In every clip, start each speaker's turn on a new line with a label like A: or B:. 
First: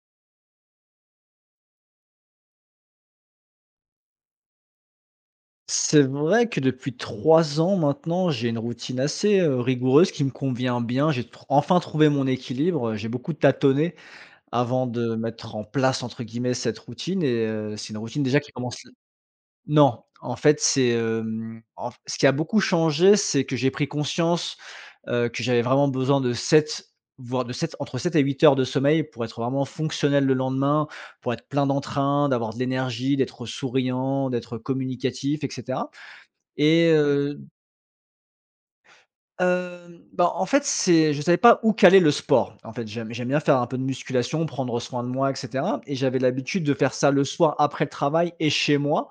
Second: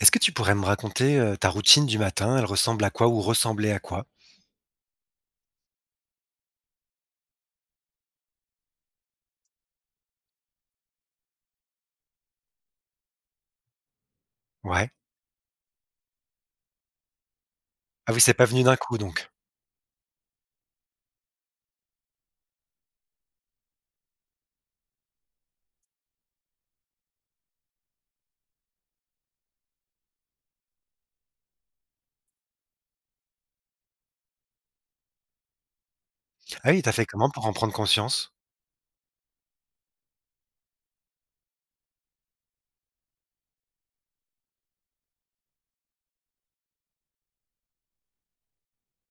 A: Est-ce que tu pourrais me raconter, ta routine du matin? Elle ressemble à quoi ou ressemblait à quoi?
B: C'est vrai que depuis 3 ans maintenant, j'ai une routine assez, rigoureuse qui me convient bien. J'ai tr enfin trouvé mon équilibre, j'ai beaucoup tâtonné avant
A: Ouais.
B: de mettre en place, entre guillemets, «cette routine» et c'est une
A: Ah oui,
B: routine
A: c'est
B: déjà
A: pas
B: qui
A: venu d'un
B: commence.
A: coup donc.
B: Non, en fait, en ce qui a beaucoup changé, c'est que j'ai pris conscience, que j'avais vraiment besoin de 7, voire de 7 entre 7 et 8 heures de sommeil pour être vraiment fonctionnel le lendemain, pour être plein d'entrain, d'avoir de l'énergie, d'être souriant, d'être communicatif etc.
A: Ah oui,
B: Et
A: t'as fait comment pour en prendre conscience?
B: en fait, c'est je savais pas où caler le sport. En fait, j'aime bien faire un peu de musculation, prendre soin de moi et cetera, et j'avais l'habitude de faire ça le soir après le travail et chez moi.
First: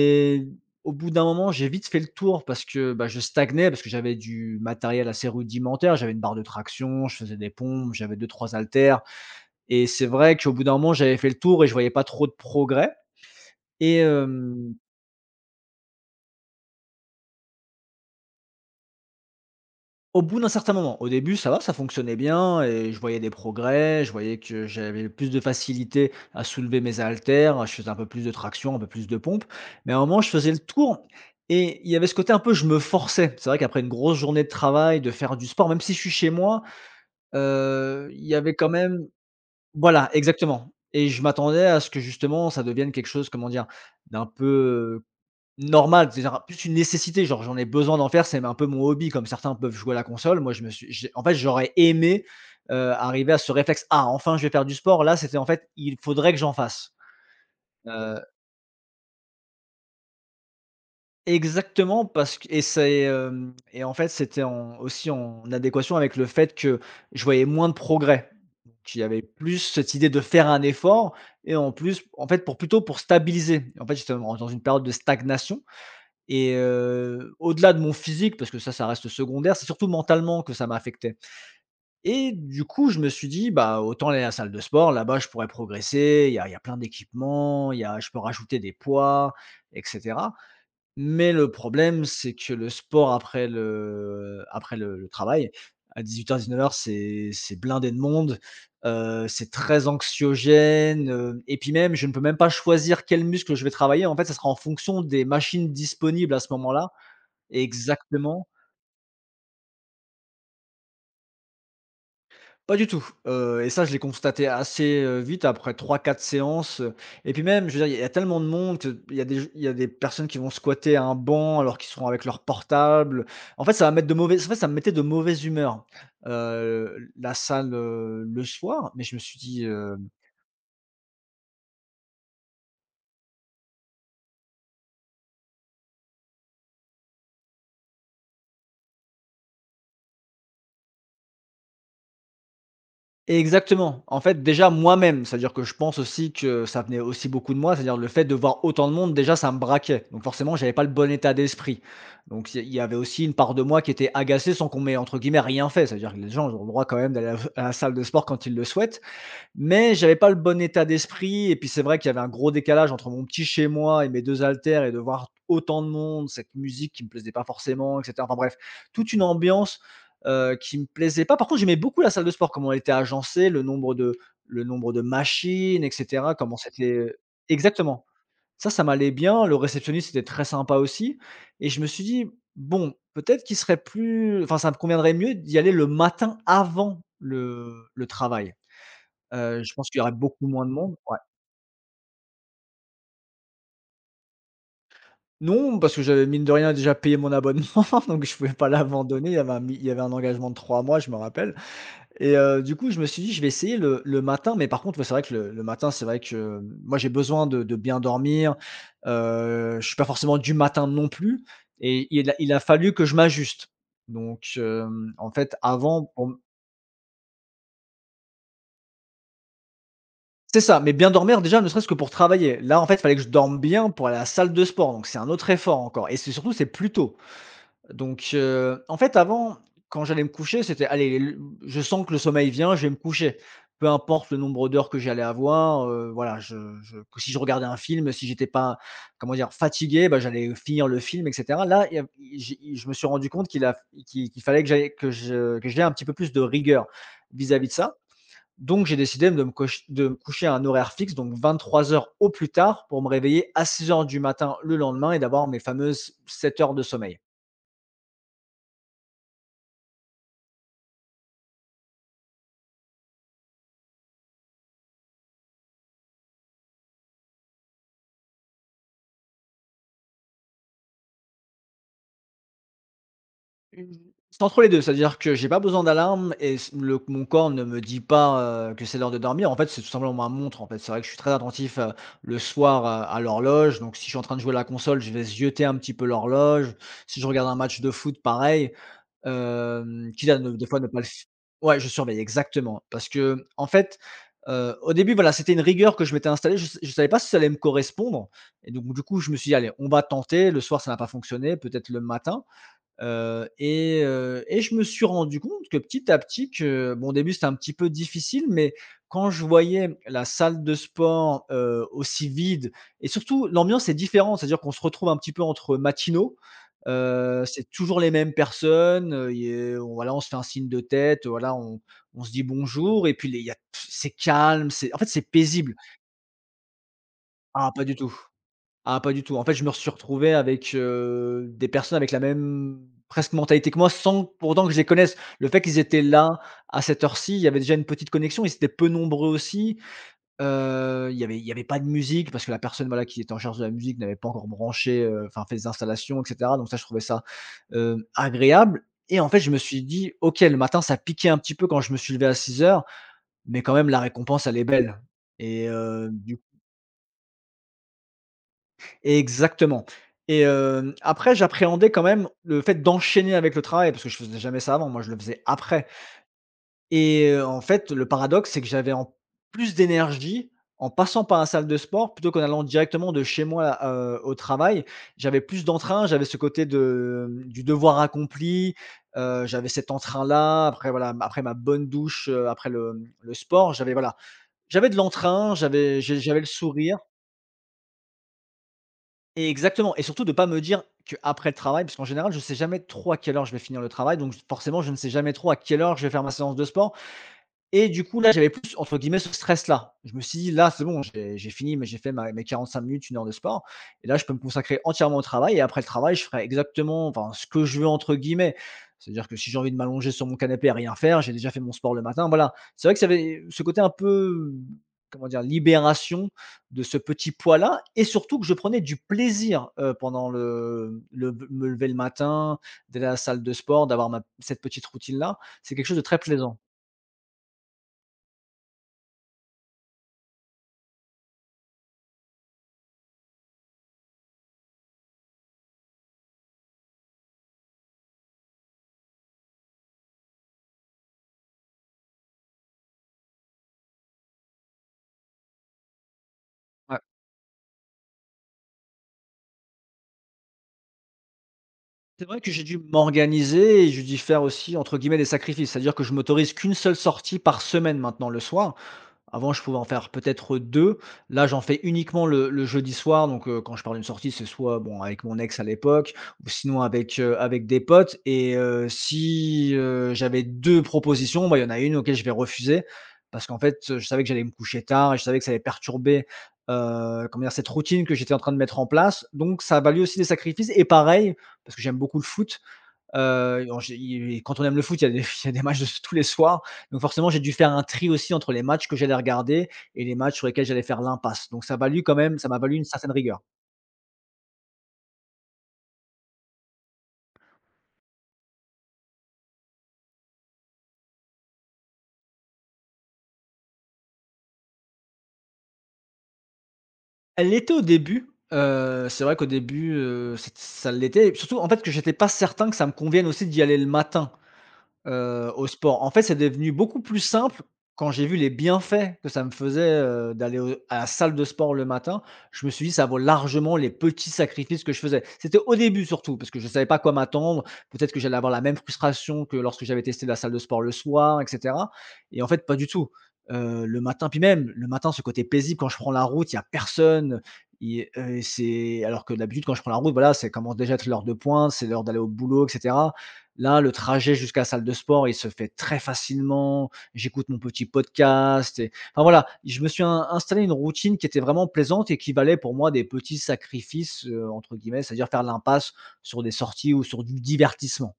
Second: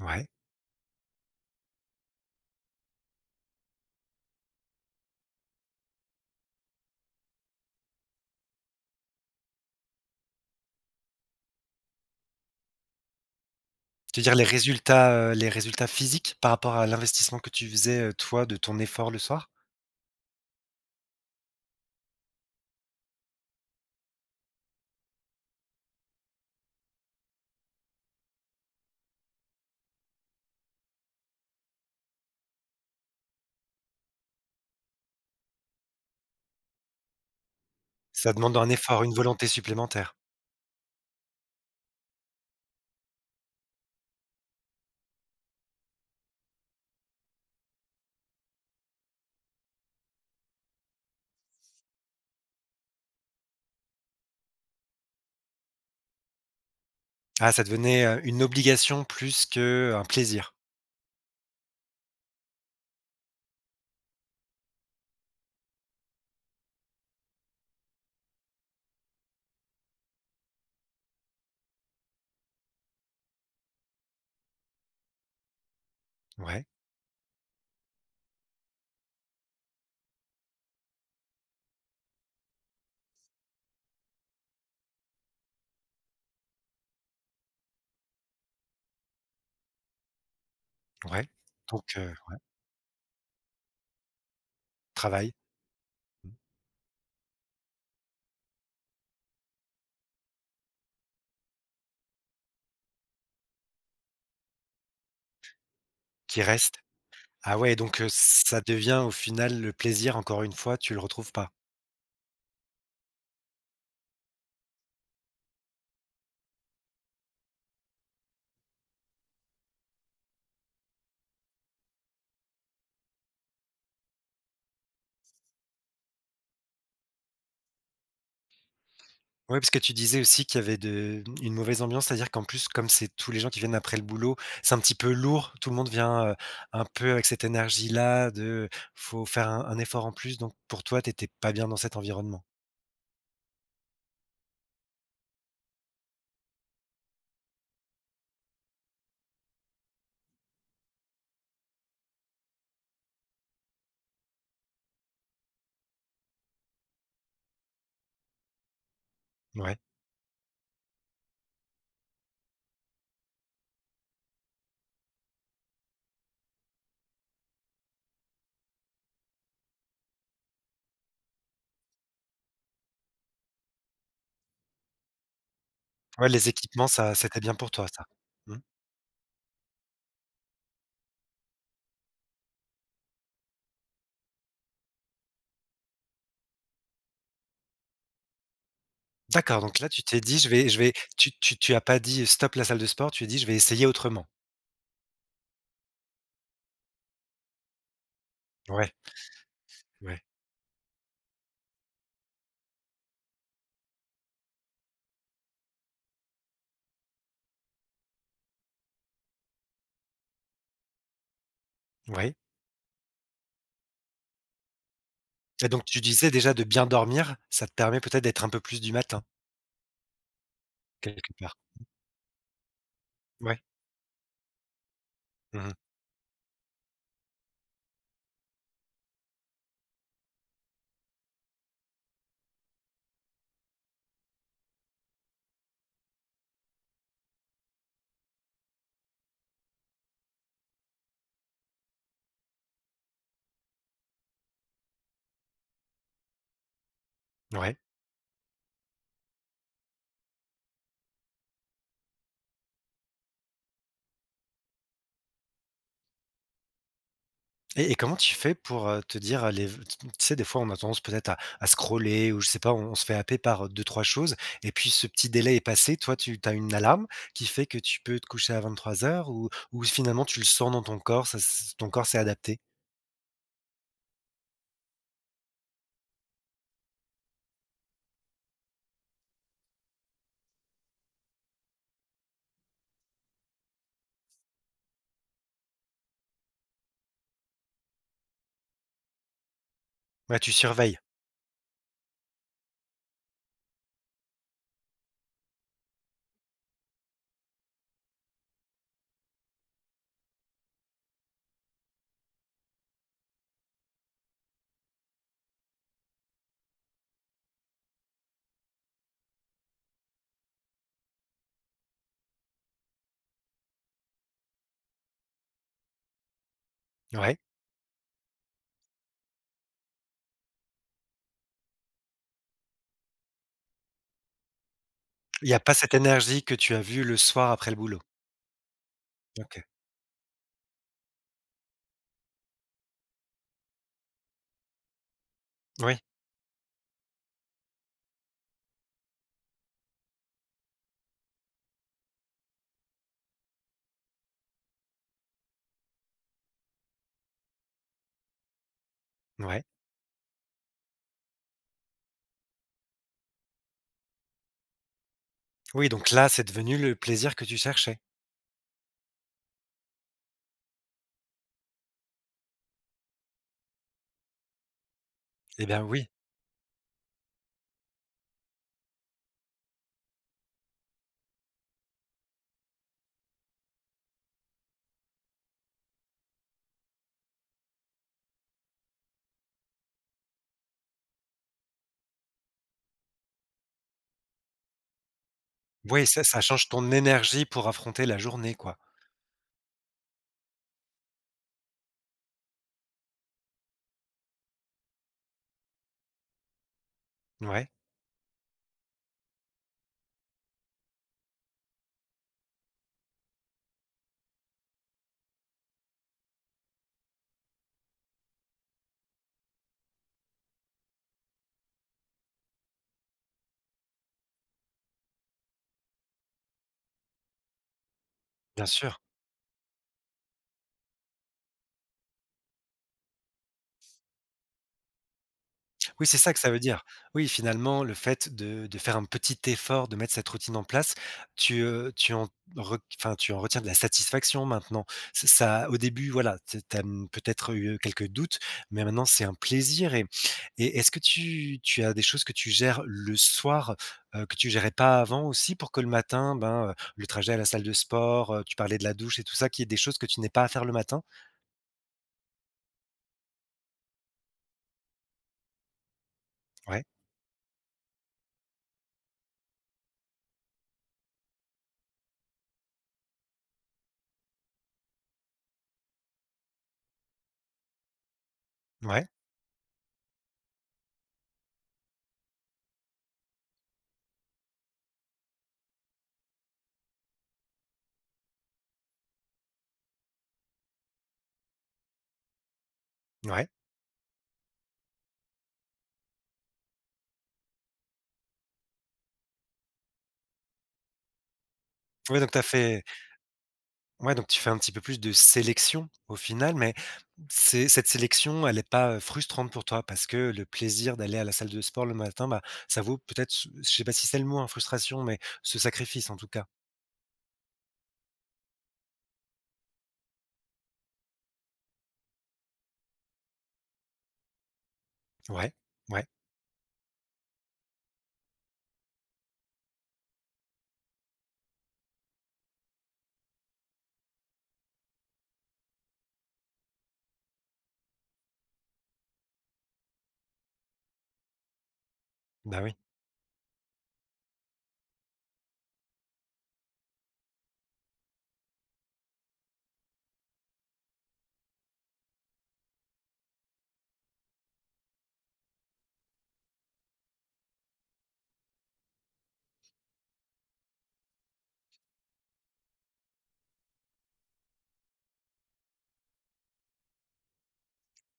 A: Ouais.
B: au bout d'un moment, j'ai vite fait le tour parce que, bah, je stagnais, parce que j'avais du matériel assez rudimentaire. J'avais une barre de traction, je faisais des pompes, j'avais deux trois haltères et c'est vrai qu'au bout d'un moment, j'avais fait le tour et je voyais pas trop de progrès et
A: Tu veux dire
B: hem
A: les résultats physiques par rapport à l'investissement que tu faisais, toi, de ton effort le soir?
B: Au bout d'un certain moment. Au début, ça va, ça fonctionnait bien et je voyais des progrès, je voyais que j'avais plus de facilité à soulever mes haltères, je faisais un peu plus de traction, un peu plus de pompe, mais à un moment, je faisais le tour et il y avait ce côté un peu je me forçais. C'est vrai qu'après une grosse journée de travail, de faire du sport, même si je suis chez moi, il
A: Ça
B: y avait
A: demande un
B: quand
A: effort,
B: même.
A: une volonté
B: Voilà,
A: supplémentaire.
B: exactement, et je m'attendais à ce que justement ça devienne quelque chose, comment dire? D'un peu, normal, cest à plus une nécessité, genre j'en ai besoin d'en faire, c'est un peu mon hobby comme certains peuvent jouer à la console. Moi, je me suis j'ai en fait, j'aurais aimé, arriver à ce réflexe: «Ah enfin je vais faire du sport». Là, c'était en fait: «Il faudrait que j'en fasse».
A: Ah, ça devenait,
B: Heu,
A: une obligation plus que un plaisir.
B: Exactement parce que et en fait, c'était en aussi en adéquation avec le fait que je voyais moins de progrès. Donc il y avait plus cette idée de faire un effort et en plus, en fait, pour plutôt pour stabiliser. En fait, j'étais dans une période de stagnation. Et
A: Ouais,
B: au-delà de mon physique, parce que ça reste secondaire, c'est surtout mentalement que ça m'a affecté. Et du coup, je me suis dit: «Bah, autant aller à la salle de sport, là-bas, je pourrais progresser, il y a plein d'équipements, il y a je peux rajouter des poids et cetera».
A: ouais,
B: Mais le
A: donc
B: problème, c'est que le sport après le
A: travail
B: travail, à dix-huit dix-neuf heures 19 h, c'est blindé de monde, c'est très anxiogène, et puis même, je ne peux même pas choisir quel muscle je vais travailler. En fait, ça sera en fonction des machines disponibles à
A: qui
B: ce
A: reste.
B: moment-là.
A: Ah ouais, donc
B: Exactement.
A: ça devient au final le plaisir, encore une fois, tu le retrouves pas?
B: Pas du tout, et ça, je l'ai constaté assez, vite après trois, quatre séances, et puis même, je veux dire, il y a tellement de monde qu'il y a des il y a des personnes qui vont squatter un banc alors qu'ils seront avec leur portable. En fait, ça me mettait de mauvaise humeur, la salle, le soir, mais je me suis
A: Ouais,
B: dit.
A: parce que tu disais aussi qu'il y avait de une mauvaise ambiance, c'est-à-dire qu'en plus, comme c'est tous les gens qui viennent après le boulot, c'est un petit peu lourd. Tout le monde vient, un peu avec cette énergie-là de faut faire un effort en plus. Donc pour toi, t'étais pas bien dans cet environnement?
B: Exactement. En fait, déjà moi-même, c'est-à-dire que je pense aussi que ça venait aussi beaucoup de moi, c'est-à-dire le fait de voir autant de monde, déjà, ça me braquait. Donc forcément, j'avais pas le bon état d'esprit. Donc il y avait aussi une part de moi qui était agacée sans qu'on m'ait, entre guillemets, rien fait. C'est-à-dire que les gens, ils ont le droit quand même d'aller à la salle de sport quand ils le souhaitent.
A: Ouais.
B: Mais j'avais pas le bon état d'esprit et puis c'est vrai qu'il y avait un gros décalage entre mon petit chez moi et mes 2 haltères et de voir autant de monde, cette musique qui me plaisait pas forcément et cetera. Enfin bref, toute une ambiance, qui me plaisait pas. Par contre, j'aimais beaucoup la salle de sport, comment elle était agencée, le nombre de machines et
A: Ouais,
B: cetera,
A: les
B: comment
A: équipements, ça
B: c'était,
A: c'était bien pour toi, ça?
B: exactement.
A: Mmh.
B: Ça m'allait bien, le réceptionniste était très sympa aussi et je me suis dit: «Bon, peut-être qu'il serait plus enfin ça me conviendrait mieux d'y aller le matin avant le travail».
A: D'accord,
B: Je
A: donc là,
B: pense qu'il
A: tu
B: y aurait
A: t'es dit:
B: beaucoup
A: «Je
B: moins
A: vais
B: de
A: je vais»,
B: monde, ouais.
A: tu as pas dit: «Stop la salle de sport», tu as dit: «Je vais essayer autrement».
B: Non, parce que j'avais mine de rien déjà payé mon abonnement, donc je pouvais pas
A: Ouais,
B: l'abandonner. Il y avait un
A: ouais,
B: engagement de 3 mois, je me rappelle, et du coup, je me suis dit: «Je vais essayer le matin», mais par contre, ouais, c'est vrai que le matin, c'est vrai que, moi, j'ai besoin de bien dormir, je suis pas forcément du matin non plus et
A: ouais,
B: il a fallu que je m'ajuste. Donc en fait,
A: et donc tu
B: avant, pour
A: disais
B: m
A: déjà de bien dormir, ça te permet peut-être d'être un peu plus du matin,
B: c'est ça, mais bien
A: quelque
B: dormir
A: part?
B: déjà, ne serait-ce que pour travailler. Là, en fait, fallait que je dorme
A: Ouais.
B: bien pour aller à la salle de sport, donc c'est un autre
A: Mmh.
B: effort encore et c'est surtout, c'est plus tôt. Donc, en fait, avant, quand j'allais me coucher, c'était: «Allez, le je sens que le sommeil vient, je vais me coucher». Peu importe le nombre d'heures que j'allais avoir, voilà, je que si je regardais un film, si j'étais pas, comment dire, fatigué, bah, j'allais finir le film et cetera. Là, il y av j'ai Je me suis rendu compte qu'il a qu'il qu'il fallait que j'aie un petit peu plus de rigueur vis-à-vis de
A: Ouais.
B: ça. Donc j'ai décidé de me coche de me coucher à un horaire fixe, donc 23 h au plus tard, pour me réveiller à 6 h du matin le lendemain et d'avoir mes fameuses 7 heures de sommeil.
A: Et comment tu fais pour, te dire, v tu tu sais, des fois, on a tendance peut-être à scroller ou je sais pas, on se fait happer par, 2-3 choses et puis ce petit délai est passé. Toi, tu as une alarme qui fait que tu peux te coucher à 23h ou finalement tu le sens dans ton corps, ça s ton corps s'est adapté?
B: Mmh, c'est entre les 2, c'est-à-dire que j'ai pas besoin d'alarme et s le mon corps ne me dit pas, que c'est l'heure de dormir. En fait, c'est tout simplement ma montre, en fait. C'est vrai que je suis très attentif, le soir, à l'horloge. Donc si je suis en train de jouer à la console, je vais zioter un petit peu l'horloge. Si je regarde un match de foot, pareil, quitte à
A: Ouais, tu
B: ne des fois ne
A: surveilles?
B: pas le f ouais, je surveille, exactement. Parce que en fait, au début, voilà, c'était une rigueur que je m'étais installée. Je savais pas si ça allait me correspondre et donc du coup, je me suis dit: «Allez, on va tenter». Le soir, ça n'a pas fonctionné, peut-être le matin. Et je me suis rendu compte que petit à petit que bon, au début, c'était un petit peu difficile, mais quand je voyais la salle de sport, aussi vide, et surtout l'ambiance est différente, c'est-à-dire qu'on se retrouve un petit peu entre matinaux,
A: Ouais.
B: c'est toujours les mêmes personnes, il y a voilà, on se fait un signe de tête, voilà, on se dit bonjour et puis les il y a c'est calme, c'est en fait, c'est
A: Il n'y a pas
B: paisible.
A: cette énergie que tu as vue le soir après
B: Ah,
A: le
B: pas du
A: boulot?
B: tout. Ah, pas du tout. En fait,
A: OK.
B: je me suis retrouvé avec, des personnes avec la même presque mentalité que moi, sans pourtant que je les connaisse. Le fait qu'ils
A: Oui,
B: étaient là à cette heure-ci, il y avait déjà une petite connexion, ils étaient peu nombreux aussi. Il y avait pas de musique parce que la personne, voilà, qui était en charge de la musique n'avait pas encore branché, enfin fait des installations et cetera. Donc ça, je trouvais ça, agréable, et en fait, je me
A: ouais.
B: suis dit: «OK, le matin, ça piquait un petit peu quand je me suis levé à 6 h, mais quand même la récompense, elle est belle» et
A: Oui, donc là,
B: du
A: c'est devenu le plaisir que tu cherchais?
B: Exactement, et après j'appréhendais quand même le fait d'enchaîner avec le travail parce que je faisais jamais ça avant, moi je le faisais
A: Eh bien,
B: après,
A: oui.
B: et en fait, le paradoxe, c'est que j'avais en plus d'énergie en passant par la salle de sport plutôt qu'en allant directement de chez moi, au travail. J'avais plus d'entrain, j'avais ce côté de, du devoir accompli, j'avais cet entrain-là. Après voilà, après ma bonne douche, après le sport, j'avais voilà, j'avais de l'entrain,
A: Oui, ça
B: j'avais le
A: change ton
B: sourire.
A: énergie pour affronter la journée, quoi.
B: Et exactement, et surtout de pas me dire qu'après le travail, parce qu'en général, je sais jamais trop à quelle heure je vais finir le travail, donc forcément, je ne sais jamais trop à quelle heure je vais faire ma séance de sport.
A: Ouais,
B: Et du coup, là, j'avais plus, entre guillemets, ce stress-là. Je me suis dit: «Là, c'est bon, j'ai fini, mais j'ai fait ma mes 45 minutes, une heure de sport et là, je peux me consacrer entièrement au travail et après le travail, je ferai exactement, enfin, ce que je veux» entre guillemets. C'est-à-dire que si j'ai envie de m'allonger sur mon canapé à rien faire, j'ai déjà fait mon sport le matin, voilà. C'est vrai que ça avait ce côté un peu, comment dire? Libération de ce petit poids-là, et surtout que je
A: bien
B: prenais du
A: sûr.
B: plaisir, pendant le me lever le matin, d'aller à la salle de sport, d'avoir ma cette petite routine-là. C'est quelque chose de
A: Oui, c'est
B: très
A: ça que ça veut
B: plaisant.
A: dire. Oui, finalement, le fait de faire un petit effort, de mettre cette routine en place, tu, tu en re enfin, tu en retiens de la satisfaction maintenant. Ç Ça au début, voilà, tu as, mmh, peut-être eu quelques doutes, mais maintenant c'est un plaisir et est-ce que tu as des choses que tu gères le soir, que tu gérais pas avant aussi pour que le matin, ben, le trajet à la salle de sport, tu parlais de la douche et tout ça, qu'il y ait des choses que tu n'aies pas à faire le matin?
B: C'est vrai que j'ai dû m'organiser et j'ai dû faire aussi, entre guillemets, «des sacrifices». C'est-à-dire que je m'autorise qu'une
A: Ouais,
B: seule sortie par semaine maintenant le soir. Avant, je pouvais en faire peut-être 2. Là, j'en fais uniquement le jeudi soir, donc quand je pars d'une sortie, c'est soit, bon, avec mon ex à l'époque, ou sinon avec, avec des potes, et
A: ouais,
B: si, j'avais 2 propositions, bah, il y en a une auquel je vais refuser, parce qu'en fait, je savais que j'allais me coucher tard et je savais que ça allait perturber, comment dire? Cette routine que j'étais en train de mettre en place, donc ça a valu aussi des sacrifices. Et pareil, parce que j'aime beaucoup le foot.
A: ouais.
B: Alors j'ai i quand on aime le foot, il y a des il y a des matchs de tous les soirs, donc forcément, j'ai dû faire un tri aussi entre les matchs que j'allais regarder et les matchs sur lesquels j'allais faire l'impasse, donc ça a valu quand
A: Ouais, donc tu
B: même
A: as
B: ça m'a valu
A: fait
B: une certaine rigueur.
A: Ouais, donc tu fais un petit peu plus de sélection au final, mais c'est cette sélection, elle est pas, frustrante pour toi? Parce que le plaisir d'aller à la salle de sport le matin, bah, ça vaut peut-être ce je sais pas si c'est le mot, hein, frustration, mais ce sacrifice en tout cas.
B: Elle l'était au début, c'est vrai qu'au début, c'ét ça l'était, et surtout, en fait, que j'étais pas certain que ça me convienne aussi d'y aller le matin.
A: Ouais,
B: Au sport.
A: ouais,
B: En fait, c'est devenu beaucoup plus simple quand j'ai vu les bienfaits que ça me faisait, d'aller au à la salle de sport le matin. Je me suis dit: «Ça vaut largement les petits sacrifices que je faisais». C'était au début surtout parce que je ne savais pas quoi m'attendre. Peut-être que j'allais avoir la même frustration que lorsque j'avais testé la salle de sport le soir, et cetera, et en
A: bah,
B: fait, pas
A: oui.
B: du tout. Le matin puis Même le matin, ce côté paisible quand je prends la route, il y a personne, il c'est alors que d'habitude, quand je prends la route, voilà, c'est commence déjà à être l'heure de pointe, c'est l'heure d'aller au boulot, etc. Là, le trajet jusqu'à la salle de sport, il se fait très facilement. J'écoute mon petit podcast et enfin voilà, je me suis in installé une routine qui était vraiment plaisante et qui valait pour moi des petits «sacrifices», entre guillemets, c'est-à-dire faire l'impasse sur des sorties ou sur du divertissement.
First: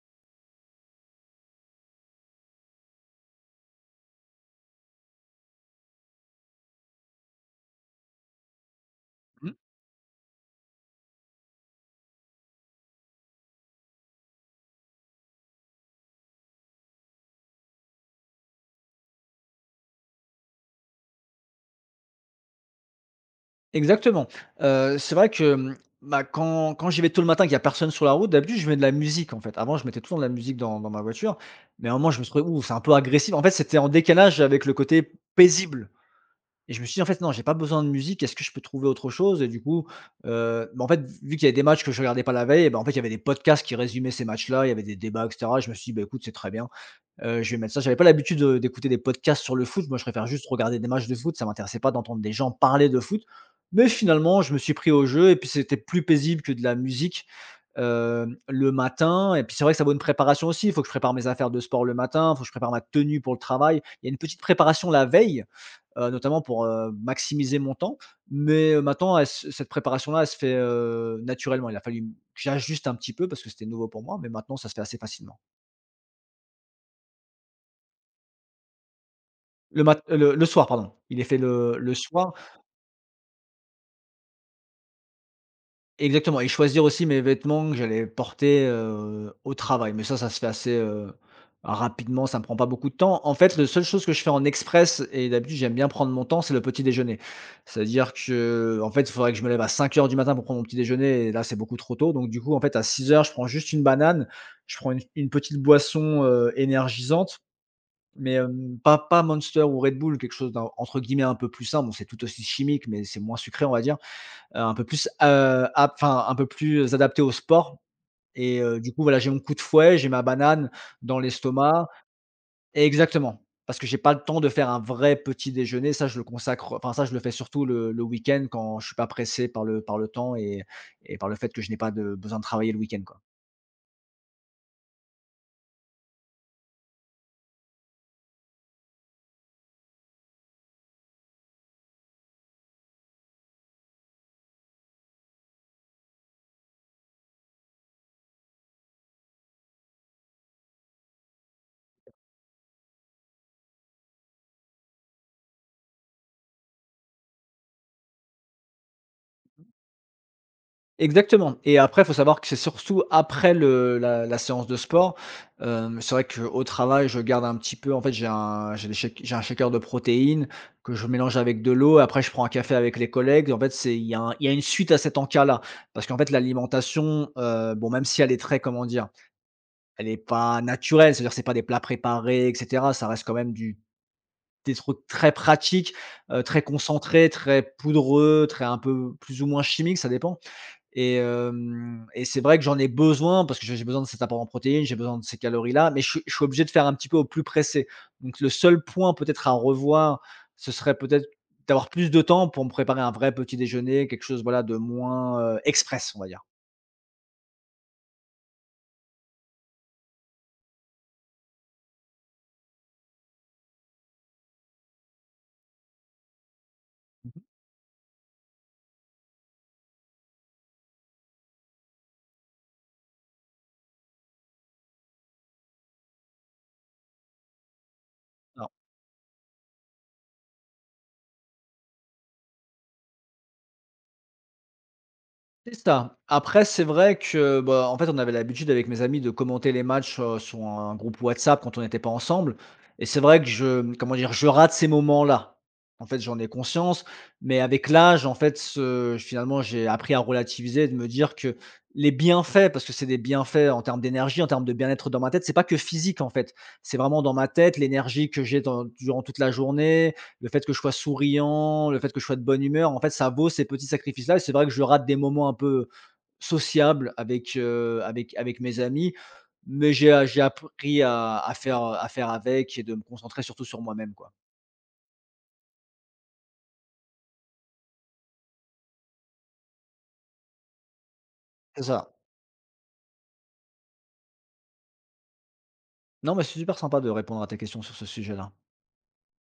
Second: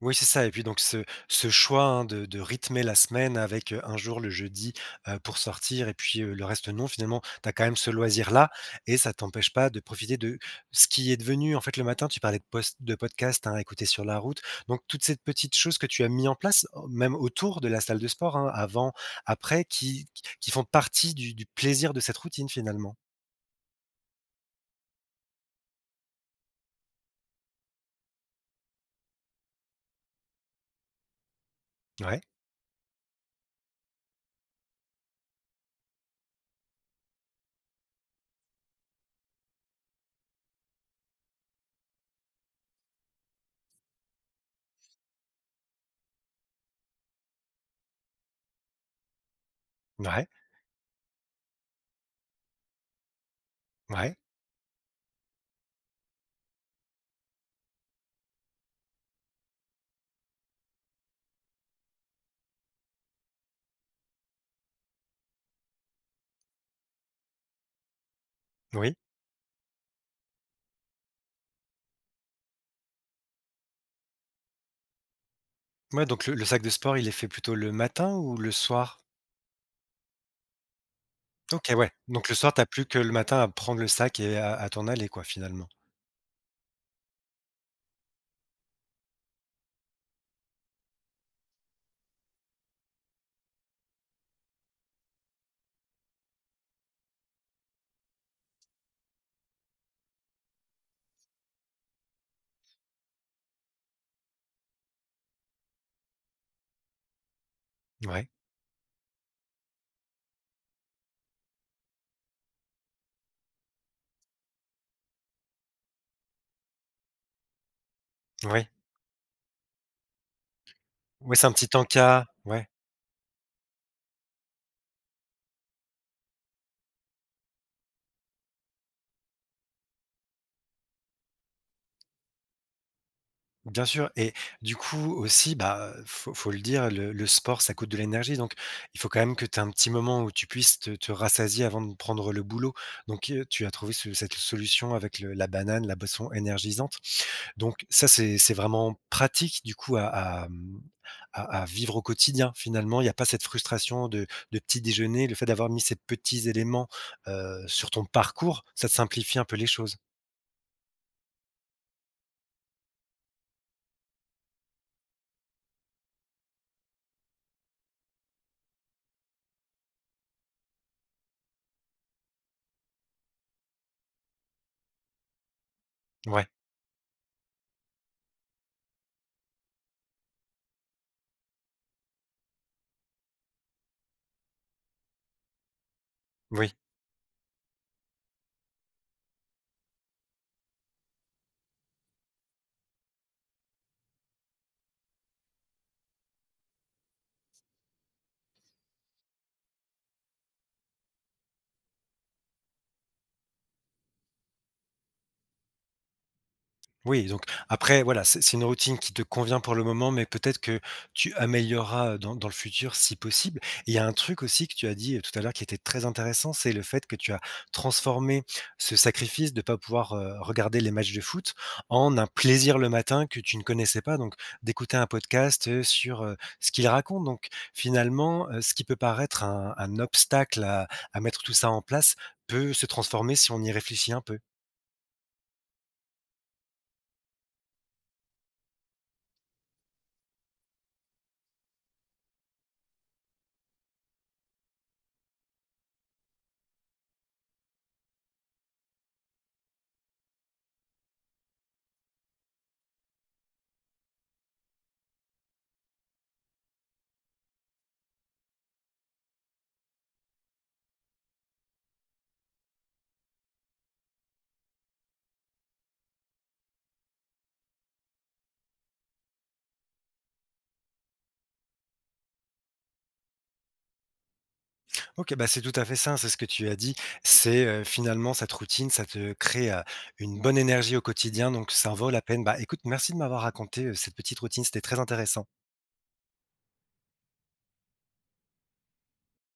A: Oui, c'est ça et puis donc ce choix, hein, de rythmer la semaine avec, un jour le jeudi, pour sortir et puis, le reste non, finalement, tu as quand même ce loisir-là et ça t'empêche
B: Mmh,
A: pas de profiter de ce qui est devenu en fait, le matin, tu parlais de post de podcast, hein, à écouter sur la route, donc toutes ces petites choses que tu as mis en place, au même autour de la salle de sport, hein, avant, après, qui font partie du plaisir de cette routine, finalement.
B: exactement. C'est vrai que, mmh, bah, quand j'y vais tôt le matin, qu'il y a personne sur la route, d'habitude, je mets de la musique, en fait. Avant, je mettais toujours de la musique dans ma voiture, mais à un moment, je
A: Ouais,
B: me suis trouvé: «Ouh, c'est un peu agressif». En fait, c'était en décalage avec le côté paisible. Et je me suis dit: «En fait, non, j'ai pas besoin de musique, est-ce que je peux trouver autre chose?» Et du coup, bah, en fait, vu qu'il y avait des matchs que je regardais pas la veille, bah, en fait, il y avait des podcasts qui résumaient ces matchs-là, il y avait des débats et cetera. Je me suis dit: «Bah, écoute, c'est très bien, je vais mettre ça». J'avais pas l'habitude, d'écouter des podcasts sur le foot. Moi, je préfère
A: ouais,
B: juste regarder des matchs de foot, ça m'intéressait pas d'entendre des gens parler de foot. Mais
A: ouais,
B: finalement, je me suis pris au jeu, et puis c'était plus paisible que de la musique, hem, le matin. Et puis c'est vrai que ça vaut une préparation aussi. Il faut que je prépare mes affaires de sport le matin, il faut que je prépare ma tenue pour le travail. Il y a une petite préparation la veille, notamment pour, maximiser mon temps. Mais,
A: oui.
B: maintenant, elle se cette préparation-là, elle se fait, naturellement. Il a fallu que j'ajuste un petit peu parce que c'était nouveau pour moi, mais maintenant ça se fait assez facilement.
A: Ouais, donc le sac de sport, il est fait plutôt le matin ou le soir?
B: Le mat le soir, pardon. Il est fait
A: OK,
B: le
A: ouais.
B: le
A: Donc
B: soir.
A: le soir, t'as plus que le matin à prendre le sac et à t'en aller quoi, finalement?
B: Exactement, et choisir aussi mes vêtements que j'allais porter, au travail. Mais ça se fait assez, rapidement, ça ne me prend pas beaucoup de temps. En fait, la seule chose que je fais en express, et d'habitude, j'aime bien prendre mon temps, c'est le petit déjeuner. C'est-à-dire que, en fait, il faudrait que je me lève à 5 heures du matin pour prendre mon petit déjeuner et là, c'est beaucoup trop tôt. Donc du coup, en fait, à 6 heures, je prends juste une banane, je prends une petite boisson, énergisante,
A: Ouais,
B: mais hem, pas Monster ou Red Bull, quelque chose d'un entre guillemets «un peu plus sain». Bon, c'est tout aussi chimique, mais c'est moins sucré, on va dire, un peu plus, ap enfin, un peu plus adapté au sport, et
A: ouais,
B: du coup, voilà, j'ai mon coup de fouet, j'ai ma banane dans
A: ouais, c'est un petit
B: l'estomac,
A: encas, ouais,
B: exactement, parce que j'ai pas le temps de faire un vrai petit déjeuner. Ça, je le consacre enfin, ça, je le fais surtout le week-end quand je suis pas pressé par le temps, et par le fait que je n'ai pas de besoin de travailler le week-end, quoi.
A: bien sûr et du coup aussi, bah, faut le dire, le sport, ça coûte de l'énergie donc il faut quand même que tu aies un petit moment où tu puisses te rassasier avant de prendre le boulot donc tu as trouvé ce cette solution avec le la banane, la boisson énergisante? Donc ça, c'est vraiment pratique du coup à à vivre au quotidien finalement. Il y a pas cette frustration de petit déjeuner, le fait d'avoir mis ces petits éléments, sur ton parcours, ça te simplifie un peu les choses.
B: Exactement, et après, il faut savoir que c'est surtout après le la la séance de sport, hem, c'est vrai qu'au travail, je garde un petit peu, en fait, j'ai un shaker de protéines que je mélange avec de l'eau. Après, je prends un café avec les collègues. En fait, c'est il y a un il y a une suite à cet encas-là. Parce qu'en fait,
A: Ouais,
B: l'alimentation, bon, même si elle est très, comment dire? Elle n'est pas naturelle, c'est-à-dire c'est pas des plats préparés et cetera. Ça reste quand même du des trucs très pratiques, très
A: oui.
B: concentrés, très poudreux, très un peu plus ou moins chimiques, ça dépend. Et hem, et c'est vrai que j'en ai besoin parce que j'ai besoin de cet apport en protéines, j'ai besoin de ces calories-là, mais je suis obligé de faire un petit peu au plus pressé. Donc le seul point peut-être à revoir, ce serait peut-être d'avoir plus de temps pour me préparer un vrai petit déjeuner, quelque chose, voilà, de moins, express, on va dire.
A: Oui, donc après voilà, c'est une routine qui te convient pour le moment, mais peut-être que tu amélioreras, dans le futur si possible. Et il y a un truc aussi que tu as dit, tout à l'heure qui était très intéressant, c'est le fait que tu as
B: Mmh.
A: transformé ce sacrifice de ne pas pouvoir, regarder les matchs de foot en un plaisir le matin que tu ne connaissais pas, donc d'écouter un podcast, sur, ce qu'il raconte. Donc finalement, ce qui peut paraître un obstacle à mettre tout ça en place peut se transformer si on y réfléchit un peu.
B: C'est ça. Après, c'est vrai que, bah, en fait, on avait l'habitude avec mes amis de commenter les matchs, sur un groupe WhatsApp quand on n'était pas ensemble, et c'est vrai que je, comment dire? Je rate ces moments-là. En fait, j'en ai conscience, mais avec l'âge, en fait, ce finalement, j'ai appris à relativiser, de me dire que les bienfaits, parce que c'est des bienfaits en termes d'énergie, en termes de bien-être dans ma tête, c'est pas que physique, en fait. C'est vraiment dans ma tête, l'énergie que j'ai dans durant toute la journée, le fait que je sois souriant, le fait que je sois de bonne humeur, en fait, ça vaut ces petits sacrifices-là. Et c'est vrai que je rate des moments un peu sociables avec, avec mes amis, mais j'ai appris à faire avec, et de me concentrer surtout sur moi-même, quoi.
A: OK, bah, c'est tout à fait ça, c'est ce que tu as dit. C'est, finalement cette routine, ça te crée, une bonne énergie au quotidien, donc
B: C'est
A: ça en vaut
B: ça.
A: la peine. Bah, écoute, merci de m'avoir raconté, cette petite routine, c'était très intéressant.
B: Non, mais c'est super sympa de répondre à ta question sur ce sujet-là.